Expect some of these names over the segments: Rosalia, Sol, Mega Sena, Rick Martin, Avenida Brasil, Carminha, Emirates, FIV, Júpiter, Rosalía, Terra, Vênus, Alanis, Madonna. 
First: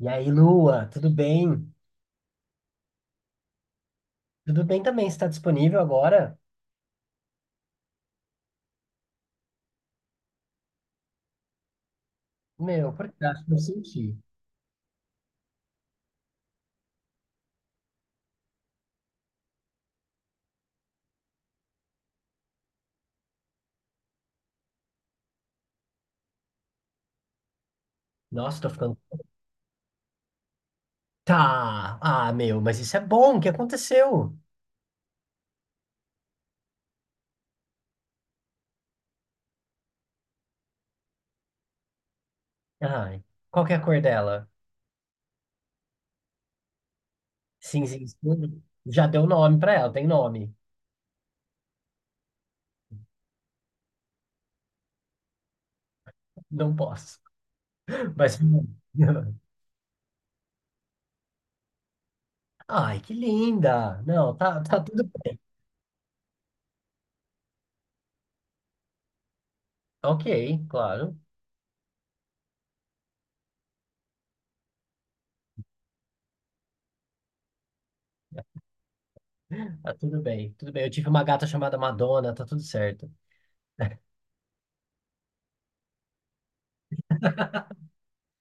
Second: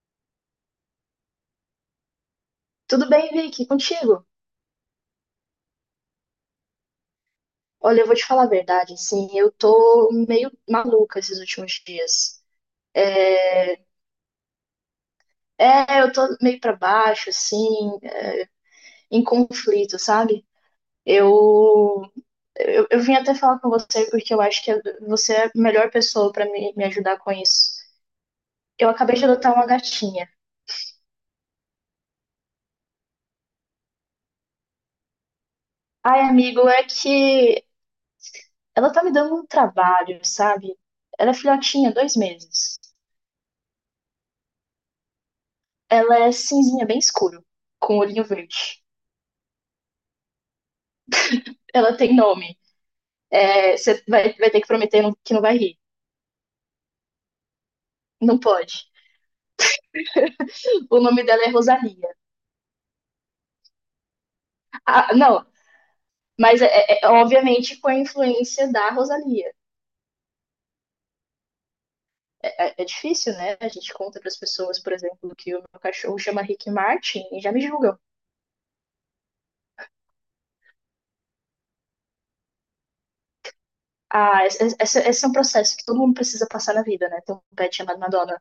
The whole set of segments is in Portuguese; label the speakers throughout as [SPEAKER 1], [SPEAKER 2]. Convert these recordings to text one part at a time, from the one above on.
[SPEAKER 1] E aí, Lua, tudo bem?
[SPEAKER 2] Tudo bem, Vicky? Contigo?
[SPEAKER 1] Tudo bem também, você está disponível agora?
[SPEAKER 2] Olha, eu vou te falar a verdade, assim, eu tô meio maluca esses últimos dias.
[SPEAKER 1] Meu, por que eu senti?
[SPEAKER 2] É, eu tô meio pra baixo, assim, em conflito, sabe? Eu, eu vim até falar com você porque eu acho que você é a melhor pessoa pra me ajudar com isso.
[SPEAKER 1] Nossa, tô
[SPEAKER 2] Eu
[SPEAKER 1] ficando.
[SPEAKER 2] acabei de adotar uma gatinha.
[SPEAKER 1] Tá! Ah, meu, mas isso é bom, o que aconteceu?
[SPEAKER 2] Ai, amigo, é que ela tá me dando um trabalho, sabe? Ela é filhotinha, dois meses.
[SPEAKER 1] Ai, qual que é a cor dela?
[SPEAKER 2] Ela é cinzinha, bem escuro, com
[SPEAKER 1] Cinzinho
[SPEAKER 2] olhinho
[SPEAKER 1] escuro?
[SPEAKER 2] verde.
[SPEAKER 1] Já deu nome pra ela, tem nome.
[SPEAKER 2] Ela tem nome. É, você vai ter que prometer que não vai rir.
[SPEAKER 1] Não posso. Mas.
[SPEAKER 2] Não pode. O nome dela é Rosalía.
[SPEAKER 1] Ai, que linda! Não, tá, tá tudo
[SPEAKER 2] Ah,
[SPEAKER 1] bem.
[SPEAKER 2] não, mas é, obviamente com a influência da Rosalía.
[SPEAKER 1] Ok, claro.
[SPEAKER 2] É difícil, né? A gente conta para as pessoas, por exemplo, que o meu cachorro chama Rick Martin e já me julgam.
[SPEAKER 1] Tá tudo bem, tudo bem. Eu tive uma gata chamada Madonna, tá tudo certo.
[SPEAKER 2] Ah, esse é um processo que todo mundo precisa passar na vida, né? Tem um pet chamado Madonna.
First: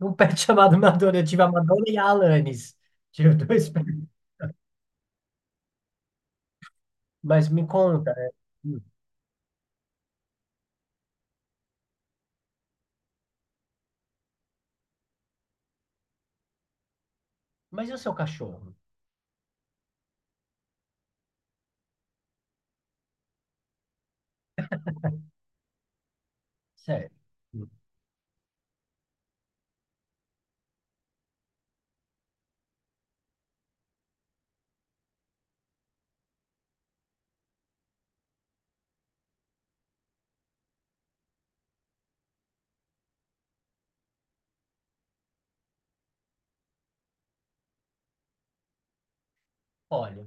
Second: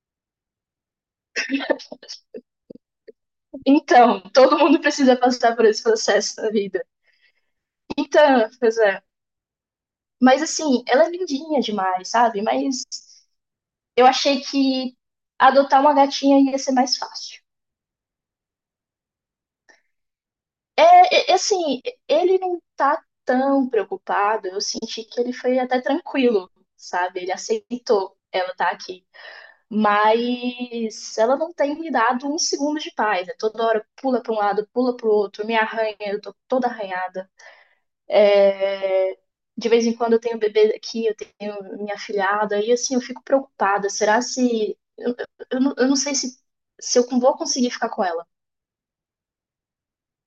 [SPEAKER 1] Um pet chamado Madonna. Eu tive a Madonna e a Alanis. Tive dois pets.
[SPEAKER 2] Então, todo mundo precisa passar por esse processo na vida.
[SPEAKER 1] Mas me conta, né?
[SPEAKER 2] Então, pois
[SPEAKER 1] Hum.
[SPEAKER 2] é. Mas assim, ela é lindinha demais, sabe? Mas eu achei que adotar uma gatinha ia ser mais fácil.
[SPEAKER 1] Mas e o seu cachorro?
[SPEAKER 2] É, assim, ele não tá tão preocupado, eu senti que ele foi até tranquilo,
[SPEAKER 1] Sério.
[SPEAKER 2] sabe? Ele
[SPEAKER 1] Hum.
[SPEAKER 2] aceitou ela tá aqui. Mas ela não tem me dado um segundo de paz. É toda hora pula para um lado, pula para o outro, me arranha, eu tô toda arranhada. É, de vez em quando eu tenho bebê aqui, eu tenho minha afilhada, e assim, eu fico preocupada. Será se. Eu não sei se eu vou conseguir ficar com ela.
[SPEAKER 1] Olha,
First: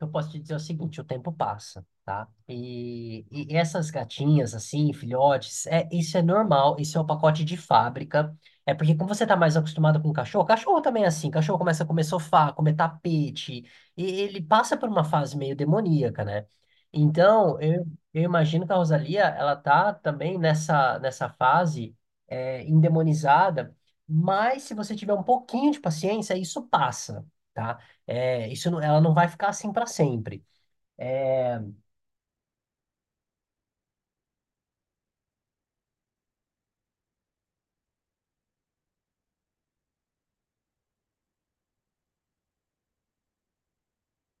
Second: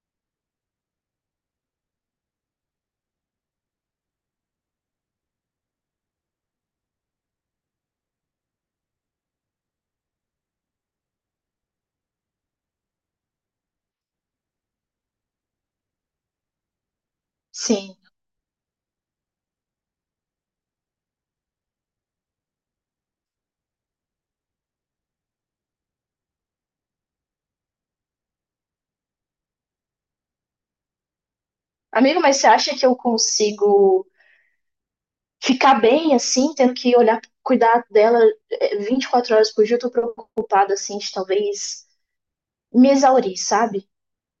[SPEAKER 1] eu posso te dizer o seguinte, o tempo passa, tá? E essas gatinhas, assim, filhotes, é, isso é normal, isso é o pacote de fábrica. É porque como você tá mais acostumado com cachorro, cachorro também é assim, cachorro começa a comer sofá, comer tapete, e ele passa por uma fase meio demoníaca, né? Então, eu,
[SPEAKER 2] Sim.
[SPEAKER 1] eu imagino que a Rosalia, ela tá também nessa fase é, endemonizada, mas se você tiver um pouquinho de paciência, isso passa. Tá? É, ela não vai ficar assim para sempre. É,
[SPEAKER 2] Amigo, mas você acha que eu consigo ficar bem assim, tendo que olhar, cuidar dela 24 horas por dia? Eu tô preocupada, assim, de talvez me exaurir, sabe?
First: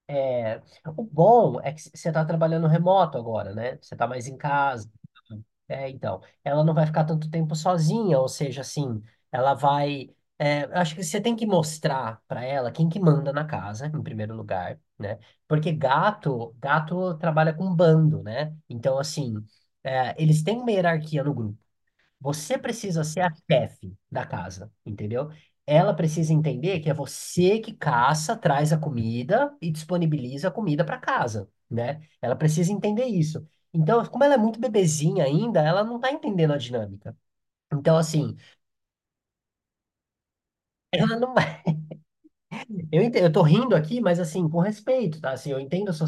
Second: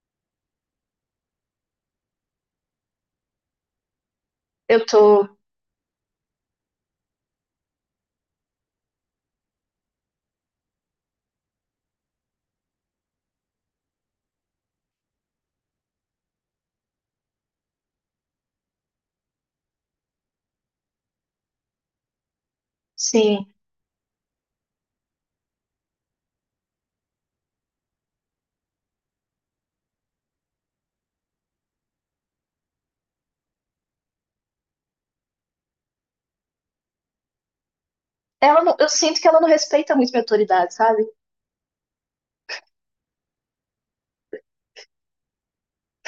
[SPEAKER 1] é, o bom é que você está trabalhando remoto agora, né? Você está mais em
[SPEAKER 2] Eu
[SPEAKER 1] casa.
[SPEAKER 2] tô.
[SPEAKER 1] É, então, ela não vai ficar tanto tempo sozinha, ou seja, assim, ela vai. É, eu acho que você tem que mostrar para ela quem que manda na casa, em primeiro lugar, né? Porque gato, gato trabalha com bando, né? Então, assim, é, eles têm uma hierarquia no grupo. Você precisa ser a
[SPEAKER 2] Sim.
[SPEAKER 1] chefe da casa, entendeu? Ela precisa entender que é você que caça, traz a comida e disponibiliza a comida para casa, né? Ela precisa entender isso. Então, como ela é muito bebezinha ainda, ela não tá entendendo a dinâmica. Então, assim,
[SPEAKER 2] Ela não- eu sinto que ela não respeita muito minha autoridade, sabe?
[SPEAKER 1] ela não vai. Eu tô rindo aqui, mas assim, com respeito, tá? Assim, eu entendo a sua.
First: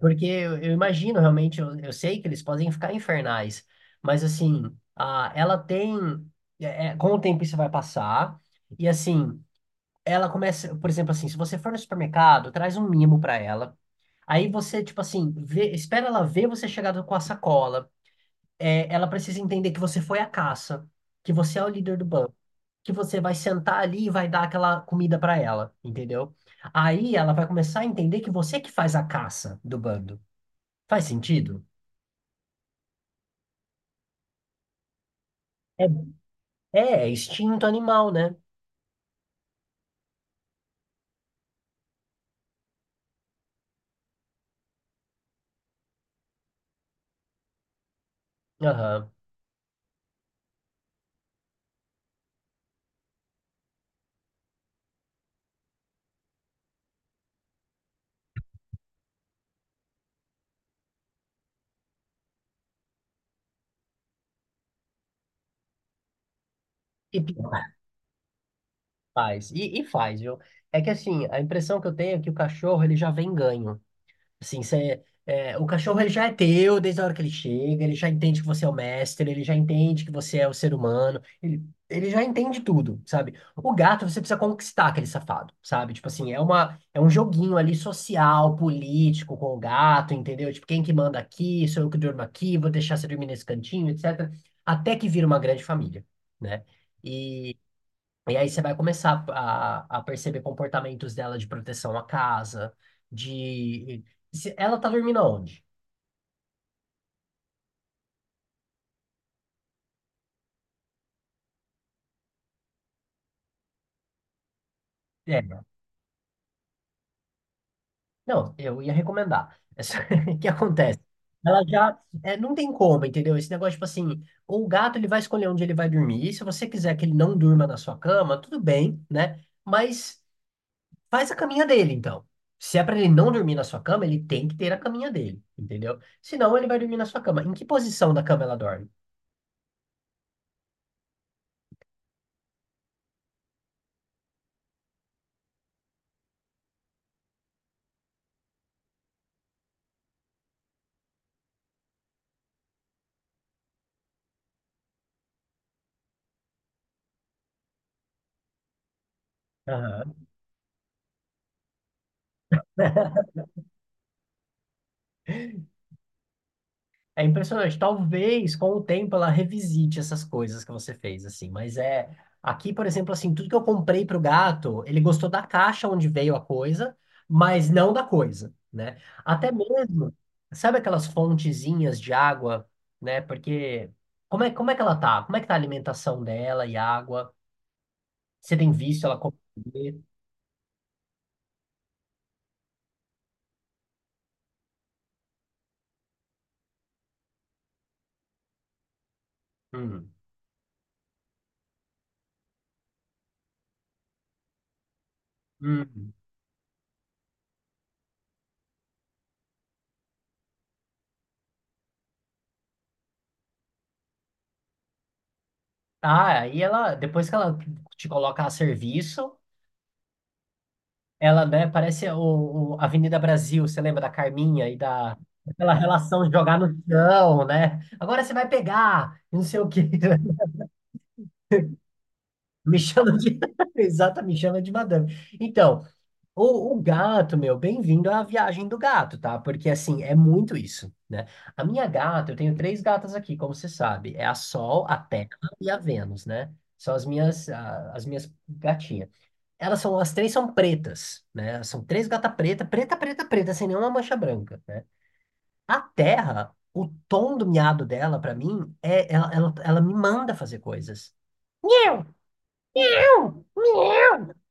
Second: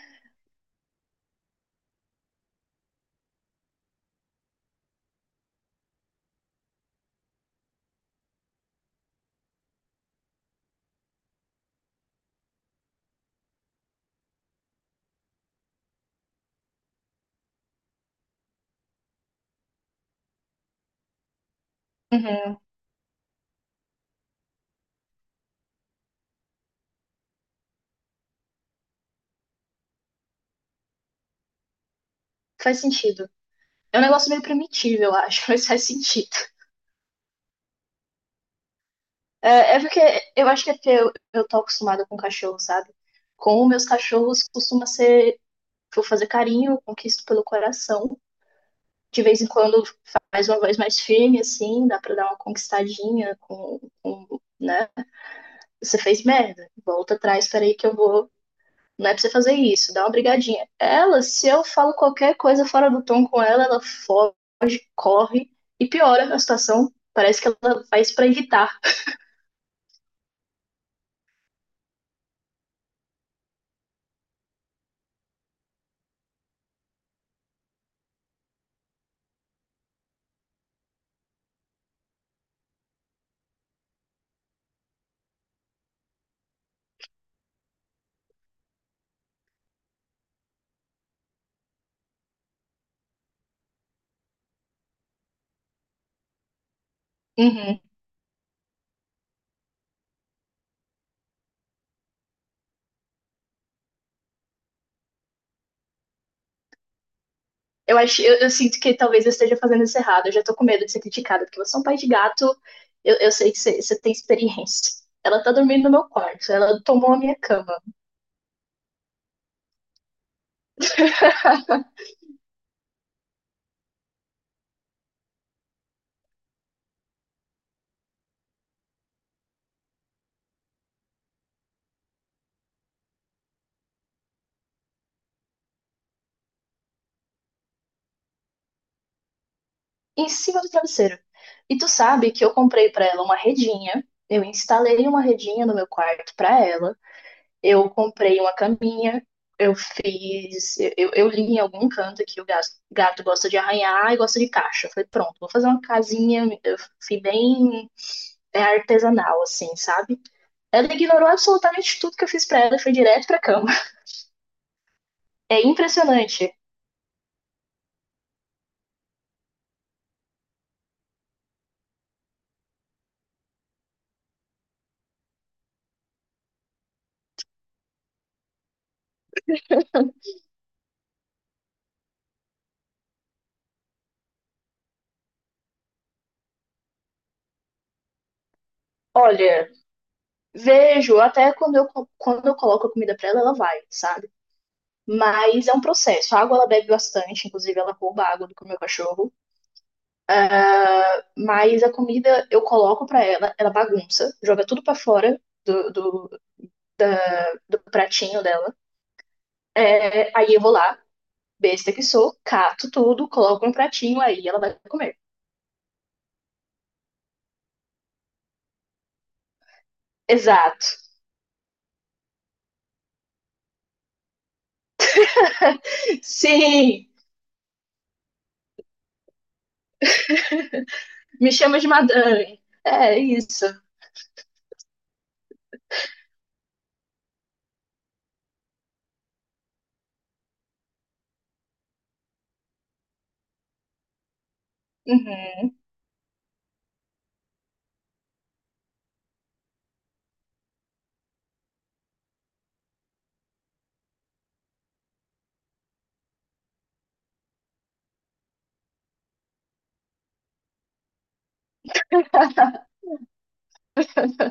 [SPEAKER 1] Porque eu imagino, realmente, eu sei que eles podem ficar infernais, mas assim, a, ela tem. Com o tempo isso vai passar, e assim, ela começa, por exemplo, assim, se você for no supermercado, traz um mimo pra ela. Aí você, tipo assim, vê, espera ela ver você com a sacola. É, ela precisa entender que você foi a caça, que você é o líder do banco,
[SPEAKER 2] Uhum.
[SPEAKER 1] que você vai sentar ali e vai dar aquela comida pra ela, entendeu? Aí ela vai começar a entender que você que faz a caça do bando. Faz sentido?
[SPEAKER 2] Faz sentido. É um negócio meio primitivo, eu acho, mas faz
[SPEAKER 1] É,
[SPEAKER 2] sentido.
[SPEAKER 1] é instinto animal, né?
[SPEAKER 2] É, é porque eu acho que é porque eu tô acostumada com cachorro, sabe? Com meus cachorros costuma ser, vou fazer carinho, conquisto pelo coração.
[SPEAKER 1] Aham.
[SPEAKER 2] De vez em quando faz uma voz mais firme, assim, dá pra dar uma conquistadinha com, né? Você fez merda, volta atrás, peraí que eu vou. Não é pra você fazer isso, dá uma brigadinha. Ela, se eu falo qualquer coisa fora do tom com ela, ela foge, corre e piora a situação.
[SPEAKER 1] E
[SPEAKER 2] Parece que
[SPEAKER 1] pior,
[SPEAKER 2] ela faz pra irritar.
[SPEAKER 1] faz. E faz, viu? É que assim, a impressão que eu tenho é que o cachorro ele já vem ganho. Assim, você, é, o cachorro ele já é teu desde a hora que ele chega, ele já entende que você é o mestre, ele já entende que você é o ser humano, ele já entende tudo, sabe? O gato você precisa conquistar aquele safado, sabe? Tipo assim, é um joguinho ali social, político com o gato, entendeu? Tipo, quem que manda aqui, sou eu que durmo aqui, vou deixar você dormir nesse cantinho, etc. Até que vira uma grande família, né?
[SPEAKER 2] Uhum.
[SPEAKER 1] E aí você vai começar a perceber comportamentos dela de proteção à casa, de... se- Ela tá dormindo aonde?
[SPEAKER 2] Eu acho, eu sinto que talvez eu esteja fazendo isso errado. Eu já tô com medo de ser criticada, porque você é um pai de gato, eu sei que você tem experiência.
[SPEAKER 1] É,
[SPEAKER 2] Ela tá dormindo no meu quarto, ela tomou a minha cama,
[SPEAKER 1] não, eu ia recomendar. O que acontece? Ela já... é, não tem como, entendeu? Esse negócio, tipo assim, o gato ele vai escolher onde ele vai dormir. E se você quiser que ele não durma na sua cama, tudo bem, né? Mas faz a caminha dele, então. Se é pra ele não dormir na sua cama, ele tem que ter a caminha dele, entendeu? Senão ele vai dormir na sua cama. Em que posição da cama ela dorme?
[SPEAKER 2] em cima do travesseiro. E tu sabe que eu comprei pra ela uma redinha, eu instalei uma redinha no meu quarto pra ela. Eu comprei uma caminha, eu fiz. Eu li em algum canto que o gato gosta de arranhar e gosta de caixa. Eu falei, pronto, vou fazer uma casinha. Eu fui bem artesanal, assim,
[SPEAKER 1] Aham.
[SPEAKER 2] sabe? Ela ignorou absolutamente tudo que eu fiz pra ela e foi direto pra cama. É impressionante.
[SPEAKER 1] É impressionante. Talvez com o tempo ela revisite essas coisas que você fez, assim. Mas é. Aqui, por exemplo, assim, tudo que eu comprei pro gato, ele gostou da caixa onde veio a coisa, mas não da coisa, né? Até mesmo, sabe aquelas fontezinhas de água, né? Porque como é que ela tá? Como é que tá a alimentação dela e água? Você tem visto ela
[SPEAKER 2] Olha,
[SPEAKER 1] comer?
[SPEAKER 2] vejo, até quando quando eu coloco a comida pra ela, ela vai, sabe? Mas é um processo. A água ela bebe bastante, inclusive ela rouba a água do meu cachorro.
[SPEAKER 1] Hum.
[SPEAKER 2] Mas a comida eu coloco pra ela, ela bagunça, joga tudo pra fora
[SPEAKER 1] Hum.
[SPEAKER 2] da- do pratinho dela. É, aí eu vou lá, besta que sou, cato tudo, coloco no pratinho, aí ela vai comer.
[SPEAKER 1] Ah, aí ela, depois que ela te coloca a serviço.
[SPEAKER 2] Exato.
[SPEAKER 1] Ela, né, parece o Avenida Brasil, você lembra da Carminha e da aquela relação de jogar no
[SPEAKER 2] Sim!
[SPEAKER 1] chão, né? Agora você vai pegar, e não sei o quê.
[SPEAKER 2] Me chama de madame.
[SPEAKER 1] Me chama
[SPEAKER 2] É
[SPEAKER 1] de.
[SPEAKER 2] isso.
[SPEAKER 1] Exata, me chama de madame. Então, o gato, meu, bem-vindo à viagem do gato, tá? Porque assim, é muito isso, né? A minha gata, eu tenho três gatas aqui, como você sabe. É a Sol, a Terra e
[SPEAKER 2] Uhum.
[SPEAKER 1] a Vênus, né? São as minhas, ah, as minhas gatinhas. Elas são, as três são pretas, né? Elas são três gata preta, preta, preta, preta, sem nenhuma mancha branca, né? A Terra, o tom do miado dela, pra mim, é ela, ela me manda fazer coisas. Eu.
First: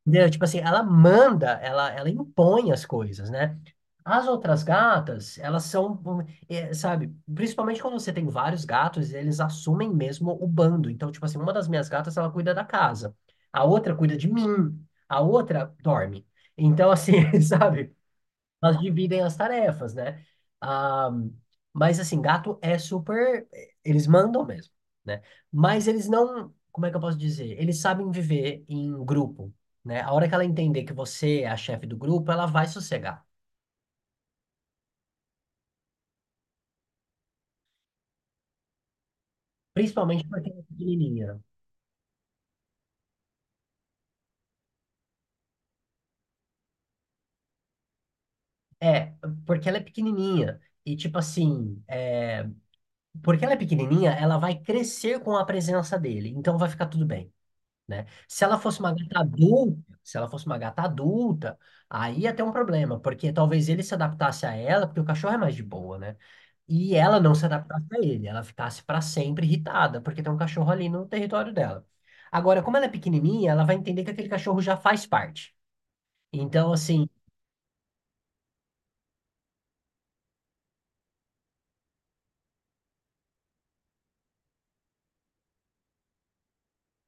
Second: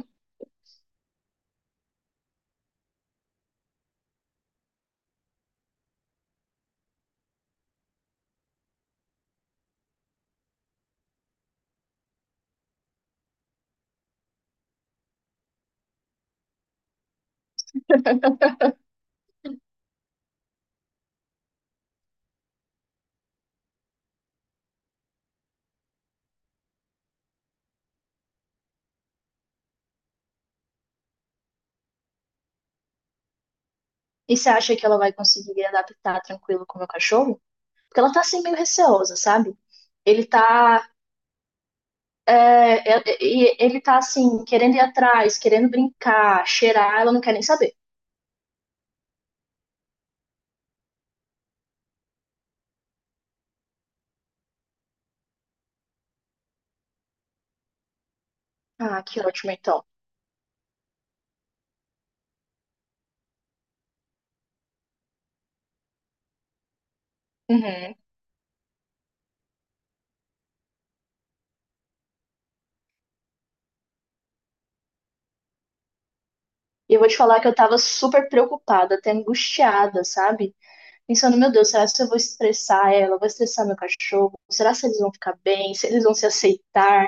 [SPEAKER 1] Entendeu? Tipo assim, ela manda, ela impõe as coisas, né? As outras gatas, elas são, um, é, sabe, principalmente quando você tem vários gatos, eles assumem mesmo o bando. Então, tipo assim, uma das minhas gatas, ela cuida da casa, a outra cuida de mim, a outra dorme. Então, assim, sabe? Elas dividem as tarefas, né? Ah, mas assim, gato é super. Eles mandam mesmo, né? Mas eles não. Como é que eu posso dizer? Eles sabem viver em grupo, né? A hora que ela entender que você é a chefe do grupo, ela vai sossegar.
[SPEAKER 2] E você acha que ela vai conseguir adaptar tranquilo com o meu cachorro? Porque ela tá assim meio receosa, sabe? Ele
[SPEAKER 1] Principalmente porque ela é
[SPEAKER 2] tá,
[SPEAKER 1] pequenininha.
[SPEAKER 2] é, é, e- ele tá assim, querendo ir atrás, querendo brincar, cheirar, ela não quer nem saber.
[SPEAKER 1] É, porque ela é pequenininha. E tipo assim, é, porque ela é pequenininha, ela vai crescer com a presença dele. Então vai ficar tudo bem. Né? Se ela fosse uma
[SPEAKER 2] Ah,
[SPEAKER 1] gata
[SPEAKER 2] que ótimo, então.
[SPEAKER 1] adulta, Se ela fosse uma gata adulta, aí ia ter um problema, porque talvez ele se adaptasse a ela, porque o cachorro é mais de boa, né? E ela não se adaptasse
[SPEAKER 2] Uhum.
[SPEAKER 1] a ele, ela ficasse para sempre irritada, porque tem um cachorro ali no território dela. Agora, como ela é pequenininha, ela vai entender que aquele cachorro já faz parte. Então,
[SPEAKER 2] E eu
[SPEAKER 1] assim,
[SPEAKER 2] vou te falar que eu tava super preocupada, até angustiada, sabe? Pensando, meu Deus, será que eu vou estressar ela? Vou estressar meu cachorro? Será se eles vão ficar bem? Se eles vão se aceitar?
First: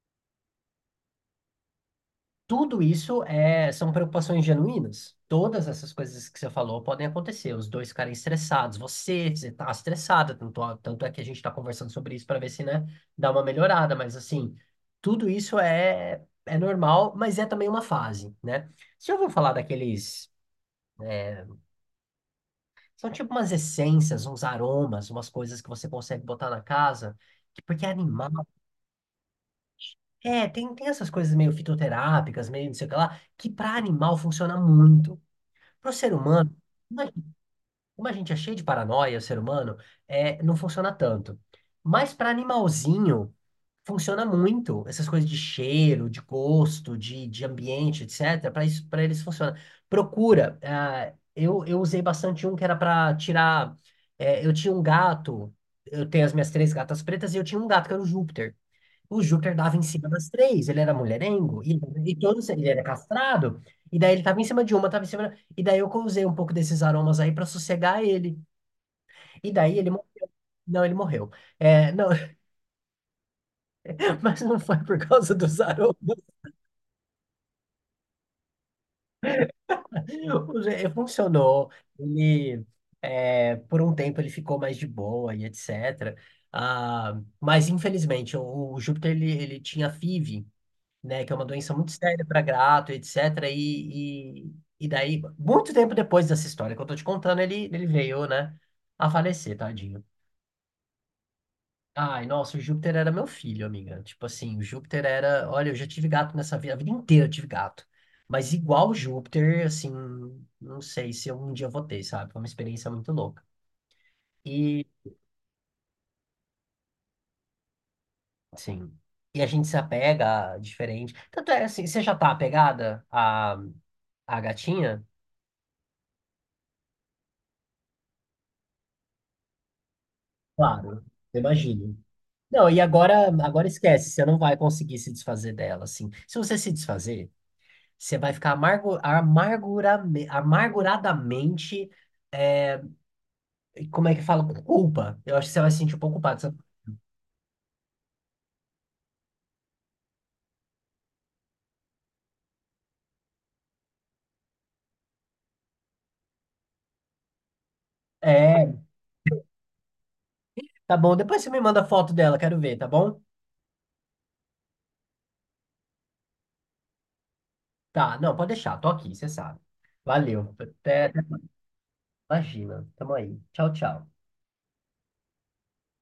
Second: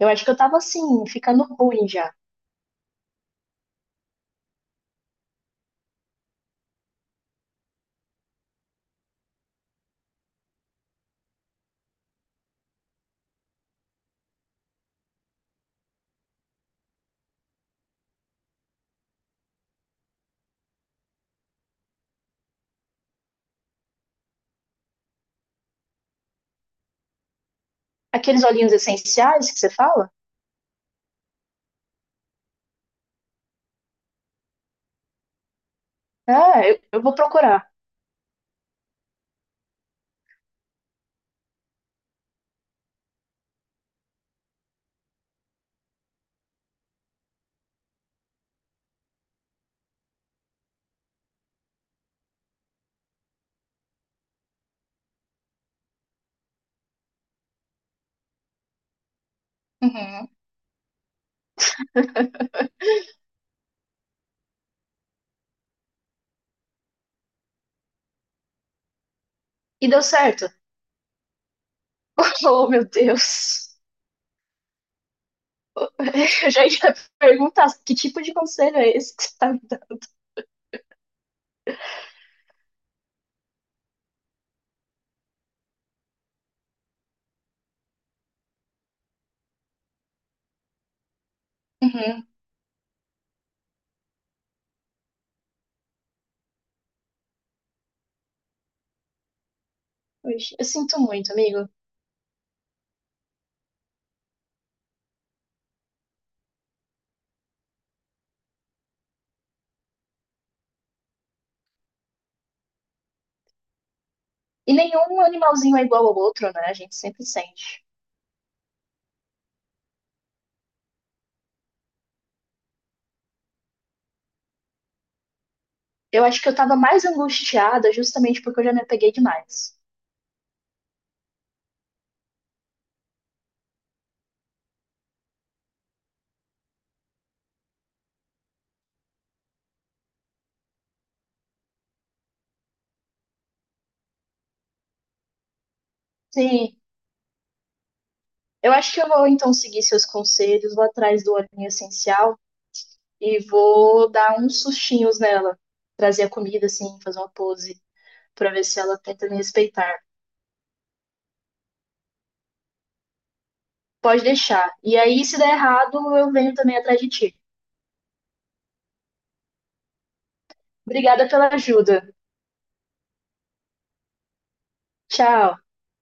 [SPEAKER 2] Eu acho que eu tava assim, ficando ruim já.
[SPEAKER 1] tudo isso é, são preocupações genuínas. Todas essas coisas que você falou podem acontecer. Os dois ficarem estressados. Você está estressada, tanto é que a gente está conversando sobre isso para ver se, né, dá uma melhorada. Mas, assim, tudo isso é, é normal, mas é também uma fase, né? Você já ouviu falar daqueles... é, são tipo umas essências, uns aromas, umas coisas que você consegue botar na casa, que- porque é
[SPEAKER 2] Aqueles
[SPEAKER 1] animal.
[SPEAKER 2] olhinhos essenciais que você fala?
[SPEAKER 1] É, tem essas coisas meio fitoterápicas, meio não sei o que lá, que para animal funciona muito. Para o ser humano,
[SPEAKER 2] Ah, eu,
[SPEAKER 1] como
[SPEAKER 2] eu
[SPEAKER 1] a
[SPEAKER 2] vou
[SPEAKER 1] gente
[SPEAKER 2] procurar.
[SPEAKER 1] como a gente é cheio de paranoia, o ser humano, é, não funciona tanto. Mas para animalzinho, funciona muito. Essas coisas de cheiro, de gosto, de ambiente, etcétera. Para isso, para eles funciona. Procura. Ah, eu usei bastante um que era para tirar. Eh, eu tinha um gato. Eu tenho as minhas três gatas pretas e eu tinha um gato que era o Júpiter. O Júpiter dava em cima
[SPEAKER 2] Uhum.
[SPEAKER 1] das três, ele era mulherengo, e todos, ele era castrado, e daí ele tava em cima de uma, tava em cima da... E daí eu usei um pouco desses aromas aí pra sossegar ele. E daí
[SPEAKER 2] E
[SPEAKER 1] ele
[SPEAKER 2] deu
[SPEAKER 1] morreu.
[SPEAKER 2] certo.
[SPEAKER 1] Não, ele morreu. É, não,
[SPEAKER 2] Oh, meu Deus.
[SPEAKER 1] mas não foi por causa dos aromas.
[SPEAKER 2] Eu já ia perguntar que tipo de conselho é esse que você tá me dando?
[SPEAKER 1] Funcionou. Ele, é, por um tempo ele ficou mais de boa e etc. Ah, mas infelizmente o Júpiter ele tinha FIV, né? Que é uma doença muito séria
[SPEAKER 2] Uhum.
[SPEAKER 1] para gato, etc. E daí, muito tempo depois dessa história que eu tô te contando, ele veio, né, a falecer, tadinho.
[SPEAKER 2] Poxa, eu sinto muito, amigo.
[SPEAKER 1] Ai, nossa, o Júpiter era meu filho, amiga. Tipo assim, o Júpiter era. Olha, eu já tive gato nessa vida, a vida inteira eu tive gato. Mas igual o Júpiter, assim, não sei se eu um dia vou ter, sabe? Foi uma experiência muito louca.
[SPEAKER 2] E
[SPEAKER 1] E,
[SPEAKER 2] nenhum animalzinho é igual ao outro, né? A gente sempre sente.
[SPEAKER 1] assim, e a gente se apega diferente. Tanto é assim, você já tá apegada à, à gatinha?
[SPEAKER 2] Eu acho que eu tava mais angustiada justamente porque eu já me apeguei demais.
[SPEAKER 1] Claro, imagino. Não, e agora, agora esquece, você não vai conseguir se desfazer dela, assim. Se você se desfazer, você vai ficar amarguradamente, é, como é que fala? Com culpa. Eu acho que você vai se sentir um pouco culpado. Você-
[SPEAKER 2] Sim, eu acho que eu vou então seguir seus conselhos, vou atrás do olhinho essencial e vou dar uns sustinhos nela. Trazer a comida, assim, fazer uma pose pra ver
[SPEAKER 1] É,
[SPEAKER 2] se ela tenta me respeitar.
[SPEAKER 1] tá bom, depois você me manda foto dela, quero ver, tá bom?
[SPEAKER 2] Pode deixar. E aí, se der errado, eu venho também atrás de ti.
[SPEAKER 1] Tá, não, pode deixar, tô aqui, você sabe. Valeu, até-
[SPEAKER 2] Obrigada pela ajuda.
[SPEAKER 1] imagina, tamo aí. Tchau, tchau.
[SPEAKER 2] Tchau.